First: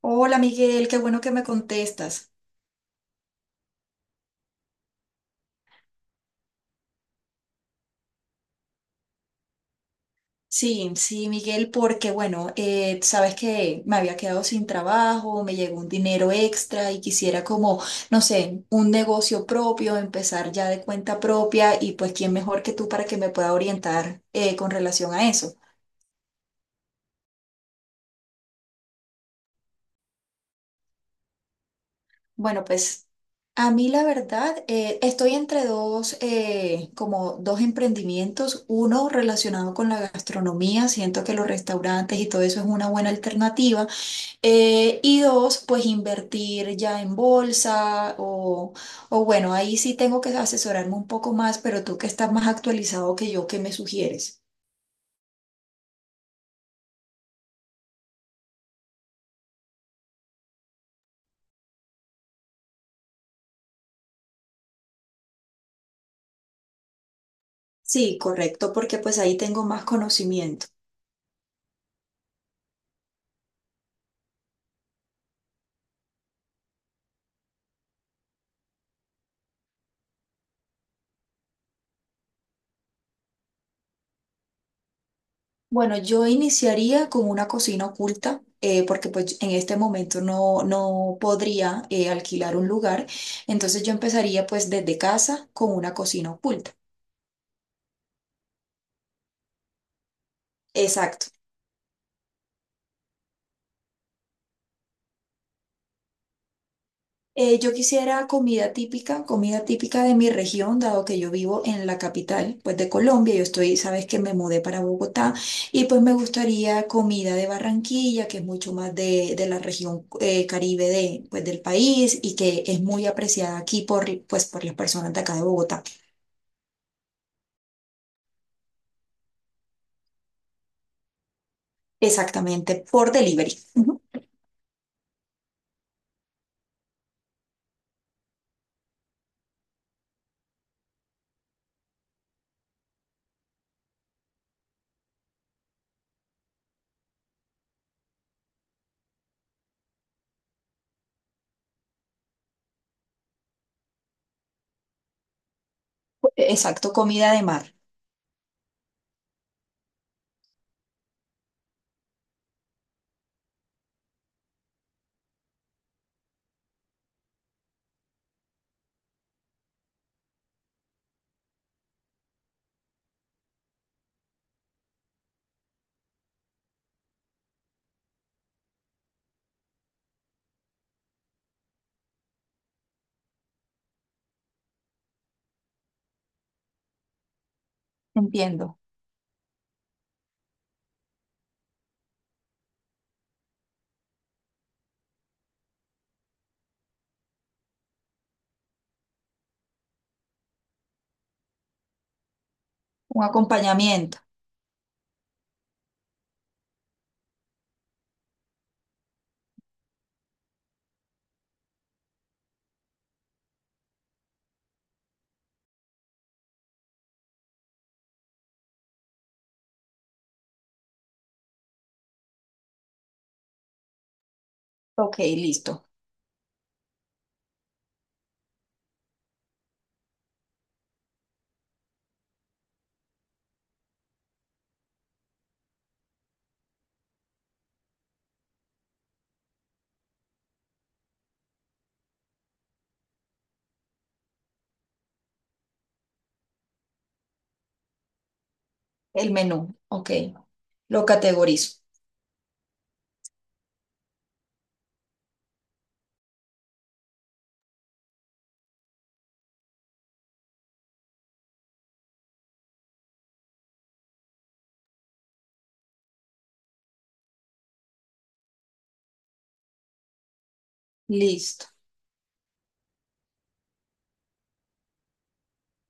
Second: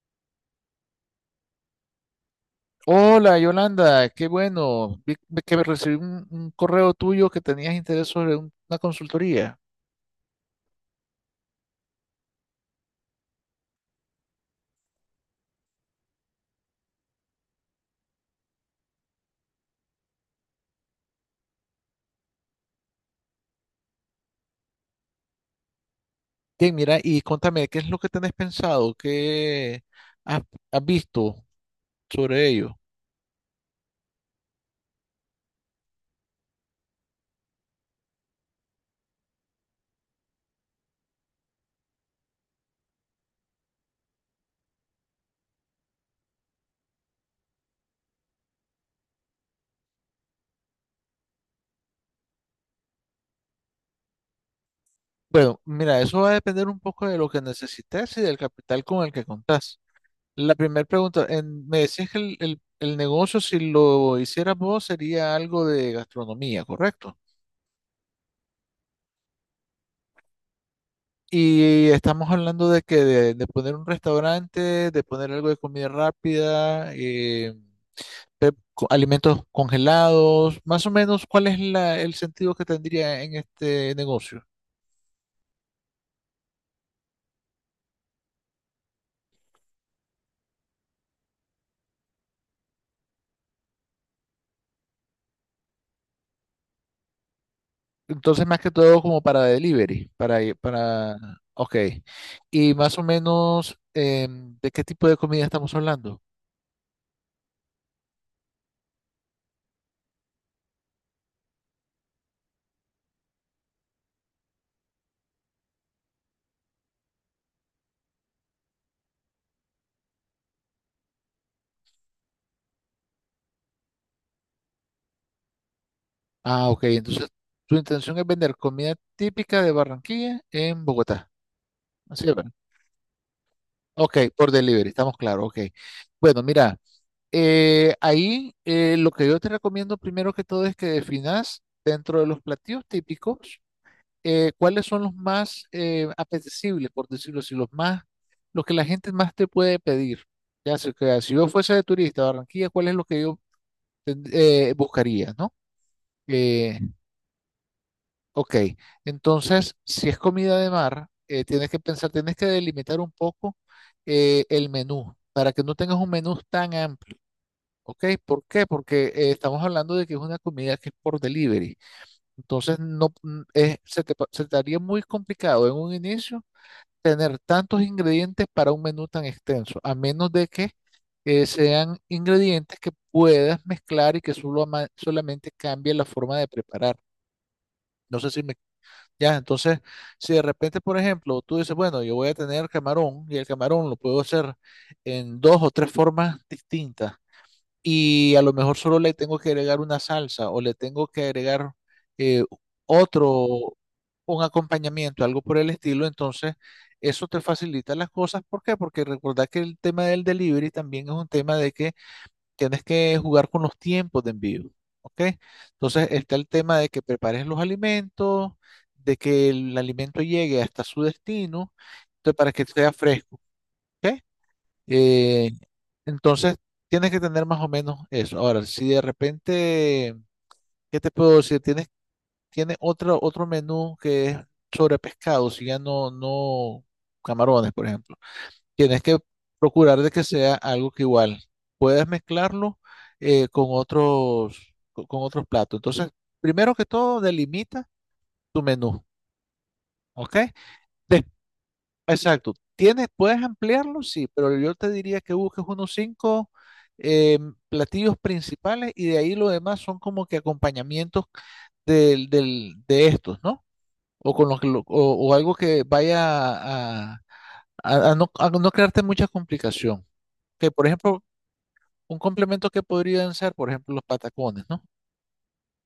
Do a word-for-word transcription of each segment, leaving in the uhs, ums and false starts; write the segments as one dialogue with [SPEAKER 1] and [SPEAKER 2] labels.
[SPEAKER 1] Hola Miguel, qué bueno que me contestas.
[SPEAKER 2] Hola Yolanda, qué bueno. Vi vi que recibí un, un correo tuyo que tenías interés sobre un- una consultoría.
[SPEAKER 1] Sí, sí, Miguel, porque bueno, eh, sabes que me había quedado sin trabajo, me llegó un dinero extra y quisiera como, no sé, un negocio propio, empezar ya de cuenta propia y pues quién mejor que tú para que me pueda orientar eh, con relación a eso.
[SPEAKER 2] Bien, mira, y contame, ¿qué es lo que tenés pensado? ¿Qué has, has visto sobre
[SPEAKER 1] Bueno,
[SPEAKER 2] ello?
[SPEAKER 1] pues a mí la verdad, eh, estoy entre dos, eh, como dos emprendimientos, uno relacionado con la gastronomía, siento que los restaurantes y todo eso es una buena alternativa. Eh, y dos, pues invertir ya en bolsa o, o bueno, ahí sí tengo que asesorarme un poco más, pero tú que estás más actualizado que yo, ¿qué me sugieres?
[SPEAKER 2] Bueno, mira, eso va a depender un poco de lo que necesites y del capital con el que contás. La primera pregunta, en- me decías que el, el el negocio, si lo hicieras vos, sería algo de gastronomía, ¿correcto?
[SPEAKER 1] Sí, correcto, porque pues ahí tengo más conocimiento.
[SPEAKER 2] Y estamos hablando de que de, de poner un restaurante, de poner algo de comida rápida, eh, pe- co- alimentos congelados, más o menos cuál es la- el sentido que tendría en este negocio.
[SPEAKER 1] Bueno, yo iniciaría con una cocina oculta, eh, porque pues en este momento no, no podría eh, alquilar un lugar, entonces yo empezaría pues desde casa con una cocina oculta.
[SPEAKER 2] Entonces, más que todo como para delivery, para, i- para,
[SPEAKER 1] Exacto.
[SPEAKER 2] ok. Y más o menos, em, ¿de qué tipo de comida estamos hablando?
[SPEAKER 1] Eh, yo quisiera comida típica, comida típica de mi región, dado que yo vivo en la capital, pues de Colombia. Yo estoy, sabes que me mudé para Bogotá y pues me gustaría comida de Barranquilla, que es mucho más de, de la región eh, Caribe de, pues, del país y que es muy apreciada aquí por, pues, por las personas de acá de Bogotá.
[SPEAKER 2] Ah, ok. Entonces, tu intención es vender comida típica de Barranquilla en Bogotá. Así es.
[SPEAKER 1] Exactamente, por delivery. Ujú.
[SPEAKER 2] Ok, por delivery, estamos claros, ok. Bueno, mira, eh, ahí eh, lo que yo te recomiendo primero que todo es que definas dentro de los platillos típicos eh, cuáles son los más eh, apetecibles, por decirlo así, los más, los que la gente más te puede pedir. Ya sé que si yo fuese de turista a Barranquilla, ¿cuál es lo que yo ten- eh, buscaría, ¿no? Eh,
[SPEAKER 1] Exacto, comida de mar.
[SPEAKER 2] Ok, entonces, si es comida de mar, eh, tienes que pensar, tienes que delimitar un poco eh, el menú para que no tengas un menú tan amplio. Ok, ¿por qué? Porque eh, estamos hablando de que es una comida que es por delivery. Entonces, no, mm, es- se te, pa- se te haría muy complicado en un inicio tener tantos ingredientes para un menú tan extenso, a menos de que eh, sean ingredientes que puedas mezclar y que solo ama- solamente cambie la forma de preparar. No sé si me
[SPEAKER 1] Entiendo.
[SPEAKER 2] ya, entonces, si de repente, por ejemplo, tú dices, bueno, yo voy a tener camarón y el camarón lo puedo hacer en dos o tres formas distintas y a lo mejor solo le tengo que agregar una salsa o le tengo que agregar eh,
[SPEAKER 1] Un
[SPEAKER 2] otro,
[SPEAKER 1] acompañamiento.
[SPEAKER 2] un acompañamiento, algo por el estilo, entonces eso te facilita las cosas. ¿Por qué? Porque recordad que el tema del delivery también es un tema de que tienes que jugar con los tiempos de envío, ¿ok? Entonces está el tema de que prepares los alimentos, de que el alimento llegue hasta su destino, entonces, para que sea fresco, ¿ok?
[SPEAKER 1] Ok,
[SPEAKER 2] Eh,
[SPEAKER 1] listo.
[SPEAKER 2] entonces tienes que tener más o menos eso. Ahora, si de repente, ¿qué te puedo decir? Tienes, tiene otro, otro menú que es sobre pescado, si ya no, no camarones, por ejemplo. Tienes que procurar de que sea algo que igual puedas mezclarlo eh, con otros, co- con otros platos. Entonces, primero que todo, delimita tu menú,
[SPEAKER 1] El menú. Ok,
[SPEAKER 2] ¿ok?
[SPEAKER 1] lo
[SPEAKER 2] Des-
[SPEAKER 1] categorizo.
[SPEAKER 2] exacto. Tienes, puedes ampliarlo, sí, pero yo te diría que busques unos cinco eh, platillos principales y de ahí lo demás son como que acompañamientos del, del, de estos, ¿no? O con los que lo- o, o algo que vaya a, a- a no, a no crearte mucha complicación. Que, por ejemplo,
[SPEAKER 1] Listo.
[SPEAKER 2] un complemento que podrían ser, por ejemplo, los patacones, ¿no?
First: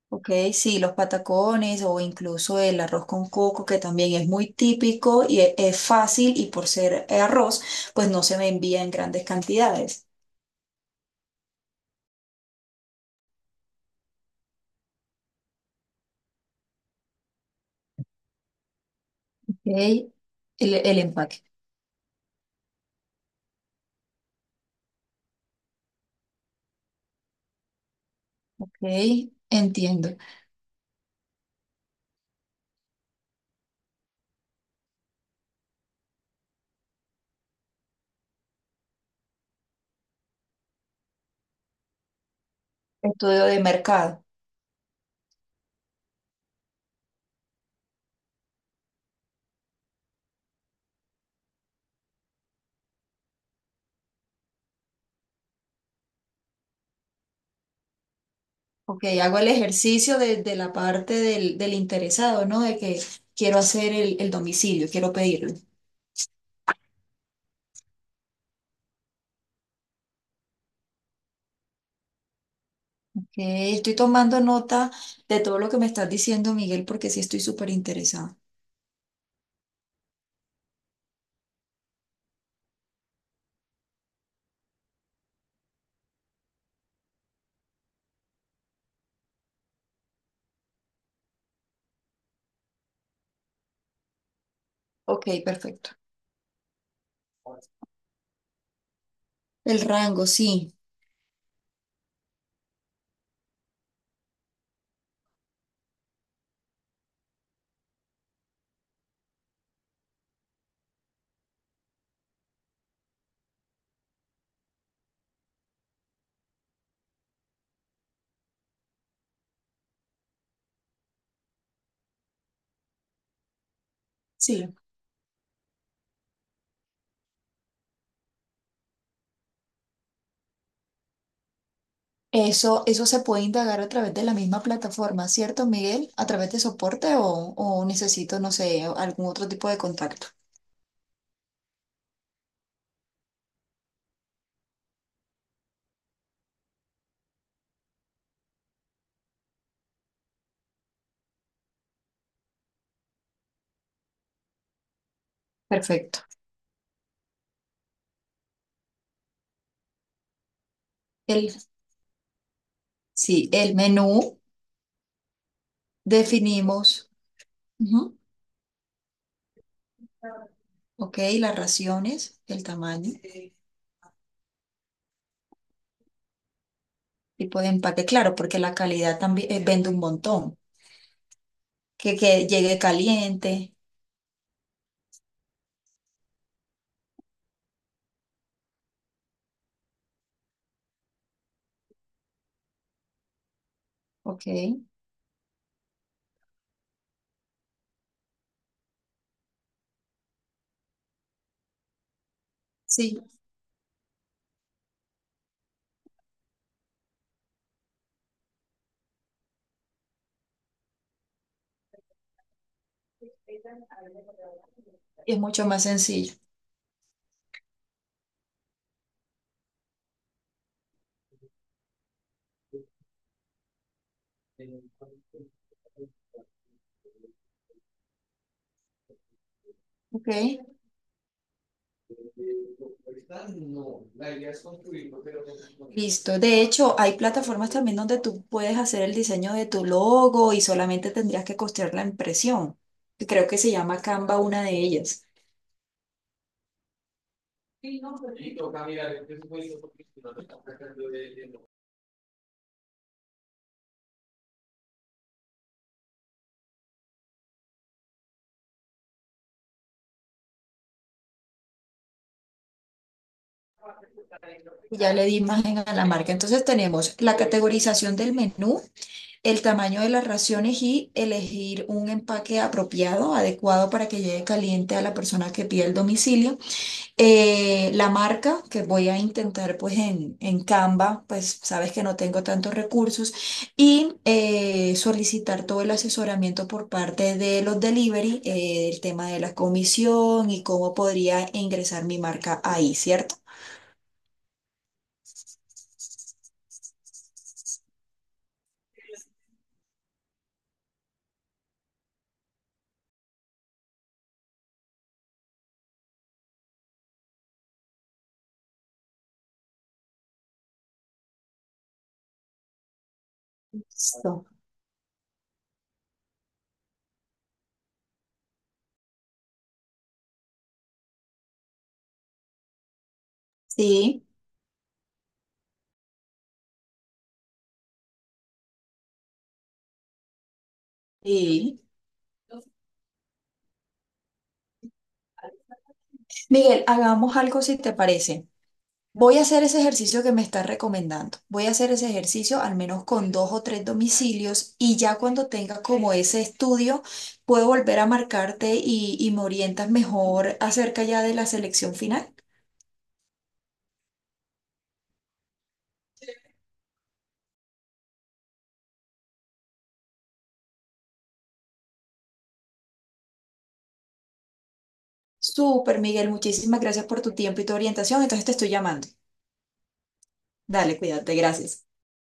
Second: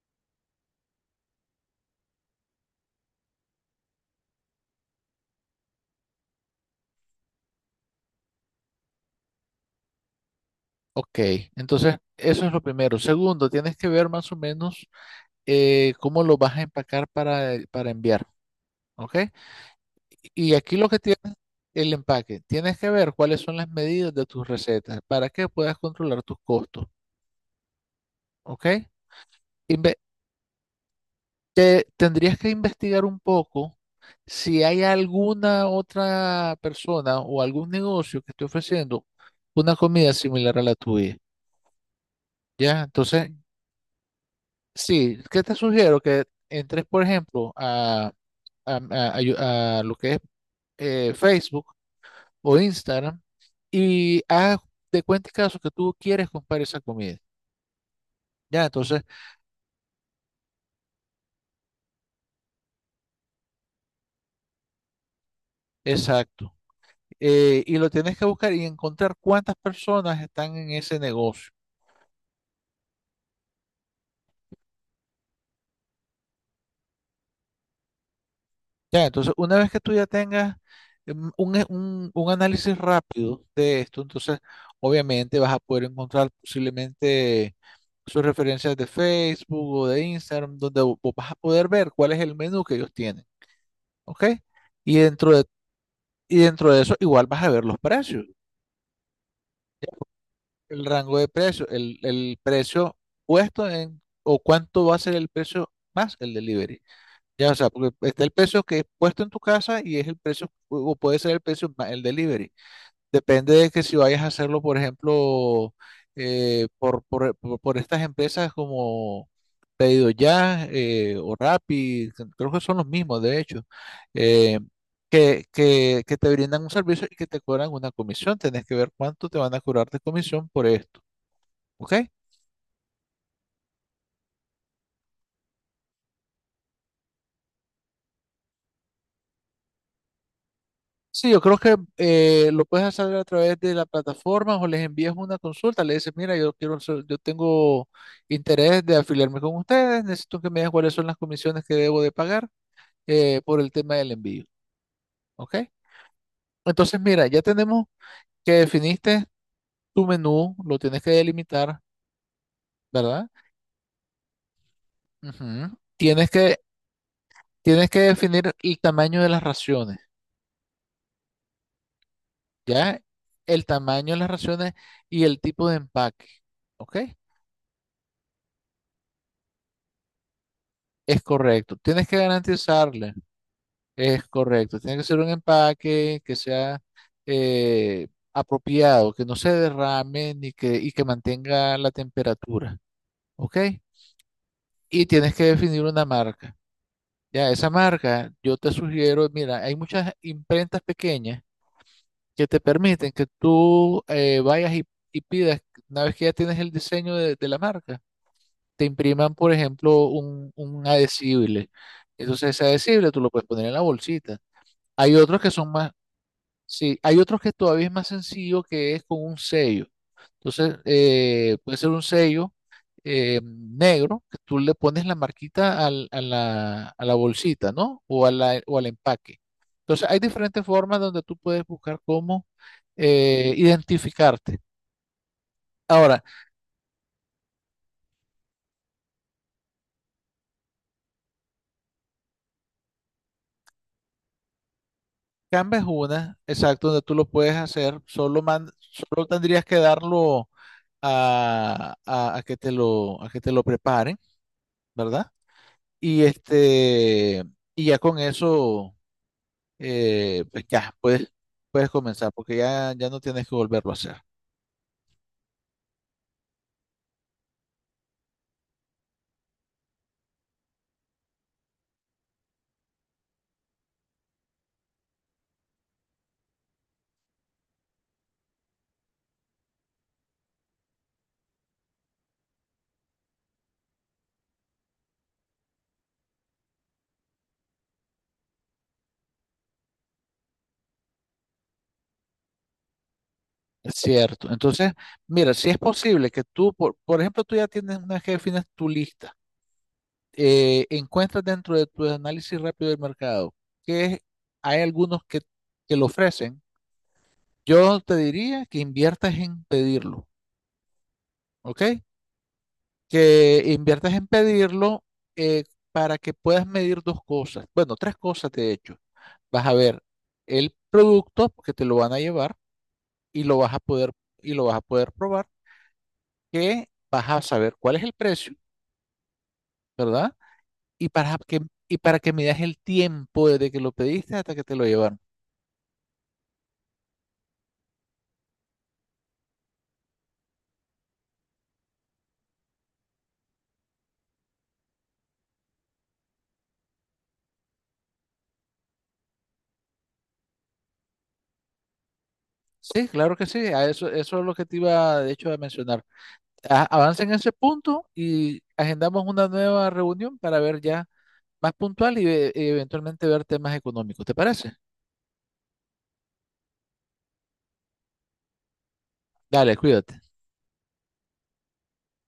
[SPEAKER 1] Ok, sí, los patacones o incluso el arroz con coco, que también es muy típico y e- es fácil y por ser arroz, pues no se me envía en grandes cantidades.
[SPEAKER 2] Ok, entonces eso es lo primero. Segundo, tienes que ver más o menos eh, cómo lo vas a empacar para, eh, para enviar, ¿ok?
[SPEAKER 1] Ok,
[SPEAKER 2] Y
[SPEAKER 1] el,
[SPEAKER 2] aquí lo que
[SPEAKER 1] el
[SPEAKER 2] tienes,
[SPEAKER 1] empaque.
[SPEAKER 2] el empaque, tienes que ver cuáles son las medidas de tus recetas para que puedas controlar tus costos, ¿ok?
[SPEAKER 1] Ok,
[SPEAKER 2] Inve-
[SPEAKER 1] entiendo.
[SPEAKER 2] te- tendrías que investigar un poco si hay alguna otra persona o algún negocio que esté ofreciendo una comida similar a la tuya. ¿Ya? Entonces,
[SPEAKER 1] Estudio de mercado.
[SPEAKER 2] sí, ¿qué te sugiero? Que entres, por ejemplo, a, a- a- a yo- a lo que es eh, Facebook o Instagram y haz de cuenta y caso que tú quieres comprar esa comida. Ya, entonces,
[SPEAKER 1] Ok, hago el ejercicio de, de la parte del, del interesado, ¿no? De que quiero hacer el, el domicilio, quiero pedirlo.
[SPEAKER 2] exacto. Eh, y lo tienes que buscar y encontrar cuántas personas están en ese negocio.
[SPEAKER 1] Ok, estoy tomando nota de todo lo que me estás diciendo, Miguel, porque sí estoy súper interesada.
[SPEAKER 2] Ya, entonces, una vez que tú ya tengas mm, un, e- un un análisis rápido de esto, entonces, obviamente vas a poder encontrar posiblemente sus referencias de Facebook o de Instagram, donde vo- vos vas a poder ver cuál es el menú que ellos tienen, ¿ok? Y
[SPEAKER 1] Ok,
[SPEAKER 2] dentro de,
[SPEAKER 1] perfecto.
[SPEAKER 2] y dentro de eso igual vas a ver los precios,
[SPEAKER 1] El rango, sí.
[SPEAKER 2] el rango de precios, el, el precio puesto en, o cuánto va a ser el precio más el delivery. Ya, o sea, porque está el precio que es puesto en tu casa y es el precio, o puede ser el precio más el delivery. Depende de que si vayas a hacerlo, por ejemplo, eh, por, por- por- por estas empresas como Pedido Ya eh, o Rappi, que creo que son los mismos, de hecho, eh,
[SPEAKER 1] Sí.
[SPEAKER 2] que, que- que te brindan un servicio y que te cobran una comisión. Tenés que ver cuánto te van a cobrar de comisión por esto, ¿ok?
[SPEAKER 1] Eso, eso se puede indagar a través de la misma plataforma, ¿cierto, Miguel? ¿A través de soporte o, o necesito, no sé, algún otro tipo de contacto?
[SPEAKER 2] Sí, yo creo que eh, lo puedes hacer a través de la plataforma o les envías una consulta, le dices, mira, yo quiero, ser- yo tengo interés de afiliarme con ustedes, necesito que me digan cuáles son las comisiones que debo de pagar eh, por el tema del envío, ¿ok?
[SPEAKER 1] Perfecto.
[SPEAKER 2] Entonces, mira, ya tenemos que definiste tu menú, lo tienes que
[SPEAKER 1] El,
[SPEAKER 2] delimitar, ¿verdad?
[SPEAKER 1] sí, el menú
[SPEAKER 2] Ujú. Tienes que,
[SPEAKER 1] definimos,
[SPEAKER 2] tienes que
[SPEAKER 1] ujú,
[SPEAKER 2] definir el tamaño de las raciones,
[SPEAKER 1] ok, las raciones, el
[SPEAKER 2] ¿ya?
[SPEAKER 1] tamaño,
[SPEAKER 2] El tamaño de las raciones y el tipo de empaque, ¿ok?
[SPEAKER 1] tipo de empaque, claro, porque la calidad también eh, vende un montón.
[SPEAKER 2] Es correcto, tienes
[SPEAKER 1] Que,
[SPEAKER 2] que
[SPEAKER 1] que llegue
[SPEAKER 2] garantizarle,
[SPEAKER 1] caliente,
[SPEAKER 2] es correcto, tiene que ser un empaque que sea eh, apropiado, que no se derrame ni que, y que mantenga la temperatura, ¿ok?
[SPEAKER 1] ok,
[SPEAKER 2] Y tienes que definir una marca. Ya, esa marca, yo te sugiero, mira, hay muchas imprentas pequeñas que te permiten
[SPEAKER 1] sí,
[SPEAKER 2] que tú eh, vayas y, y pidas, una vez que ya tienes el diseño de, de la marca, te impriman, por ejemplo, un, un adhesible. Entonces ese adhesible tú lo puedes poner en la bolsita. Hay
[SPEAKER 1] y es
[SPEAKER 2] otros que
[SPEAKER 1] mucho
[SPEAKER 2] son
[SPEAKER 1] más
[SPEAKER 2] más,
[SPEAKER 1] sencillo,
[SPEAKER 2] sí, hay otros que todavía es más sencillo que es con un sello. Entonces, eh, puede ser un sello eh, negro que tú le pones la marquita al- a la, a la bolsita, ¿no? O, a la- o al empaque. Entonces, hay
[SPEAKER 1] ok.
[SPEAKER 2] diferentes formas donde tú puedes buscar cómo eh, identificarte. Ahora,
[SPEAKER 1] Listo. De hecho, hay plataformas también donde tú puedes hacer el diseño de tu logo y solamente tendrías que costear la impresión. Creo que se llama Canva, una de ellas.
[SPEAKER 2] Canva es una, exacto, donde tú lo puedes hacer, solo, man- solo tendrías que darlo a, a- a que te lo, a que te lo preparen, ¿verdad? Y este, y ya con eso, eh, pues ya puedes, puedes comenzar, porque ya, ya no tienes que volverlo a hacer.
[SPEAKER 1] Ya le di imagen a la marca. Entonces tenemos la categorización del menú, el tamaño de las raciones y elegir un empaque apropiado, adecuado para que llegue caliente a la persona que pide el domicilio. Eh, la marca que voy a intentar pues en, en Canva, pues sabes que no tengo tantos recursos y eh, solicitar todo el asesoramiento por parte de los delivery, eh, el tema de la comisión y cómo podría ingresar mi marca ahí, ¿cierto?
[SPEAKER 2] Es cierto. Entonces, mira, si es posible que tú, por, por ejemplo, tú ya tienes una vez que defines tu lista, eh, encuentras dentro de tu análisis rápido del mercado que hay algunos que, que lo ofrecen, yo te diría que inviertas en pedirlo, ¿ok? Que inviertas en
[SPEAKER 1] Listo.
[SPEAKER 2] pedirlo eh, para que puedas medir dos cosas. Bueno, tres cosas de hecho. Vas a ver el producto que te lo van a llevar y lo vas a poder
[SPEAKER 1] Sí,
[SPEAKER 2] y lo vas a poder probar, que vas a saber cuál es el precio, ¿verdad? Y para que
[SPEAKER 1] sí.
[SPEAKER 2] y para que midas el tiempo desde que lo pediste hasta que te lo llevaron.
[SPEAKER 1] Miguel, hagamos algo si te parece. Voy a hacer ese ejercicio que me estás recomendando. Voy a hacer ese ejercicio al menos con dos o tres domicilios y ya cuando tenga como ese estudio, puedo volver a marcarte y, y me orientas mejor acerca ya de la selección final.
[SPEAKER 2] Sí, claro que sí, a eso, eso es lo que te iba de hecho a mencionar. A- avanza en ese punto y agendamos una nueva reunión para ver ya más puntual y ve- eventualmente ver temas económicos. ¿Te parece?
[SPEAKER 1] Súper, Miguel, muchísimas gracias por tu tiempo y tu orientación. Entonces te estoy llamando.
[SPEAKER 2] Dale, cuídate.
[SPEAKER 1] Dale, cuídate, gracias.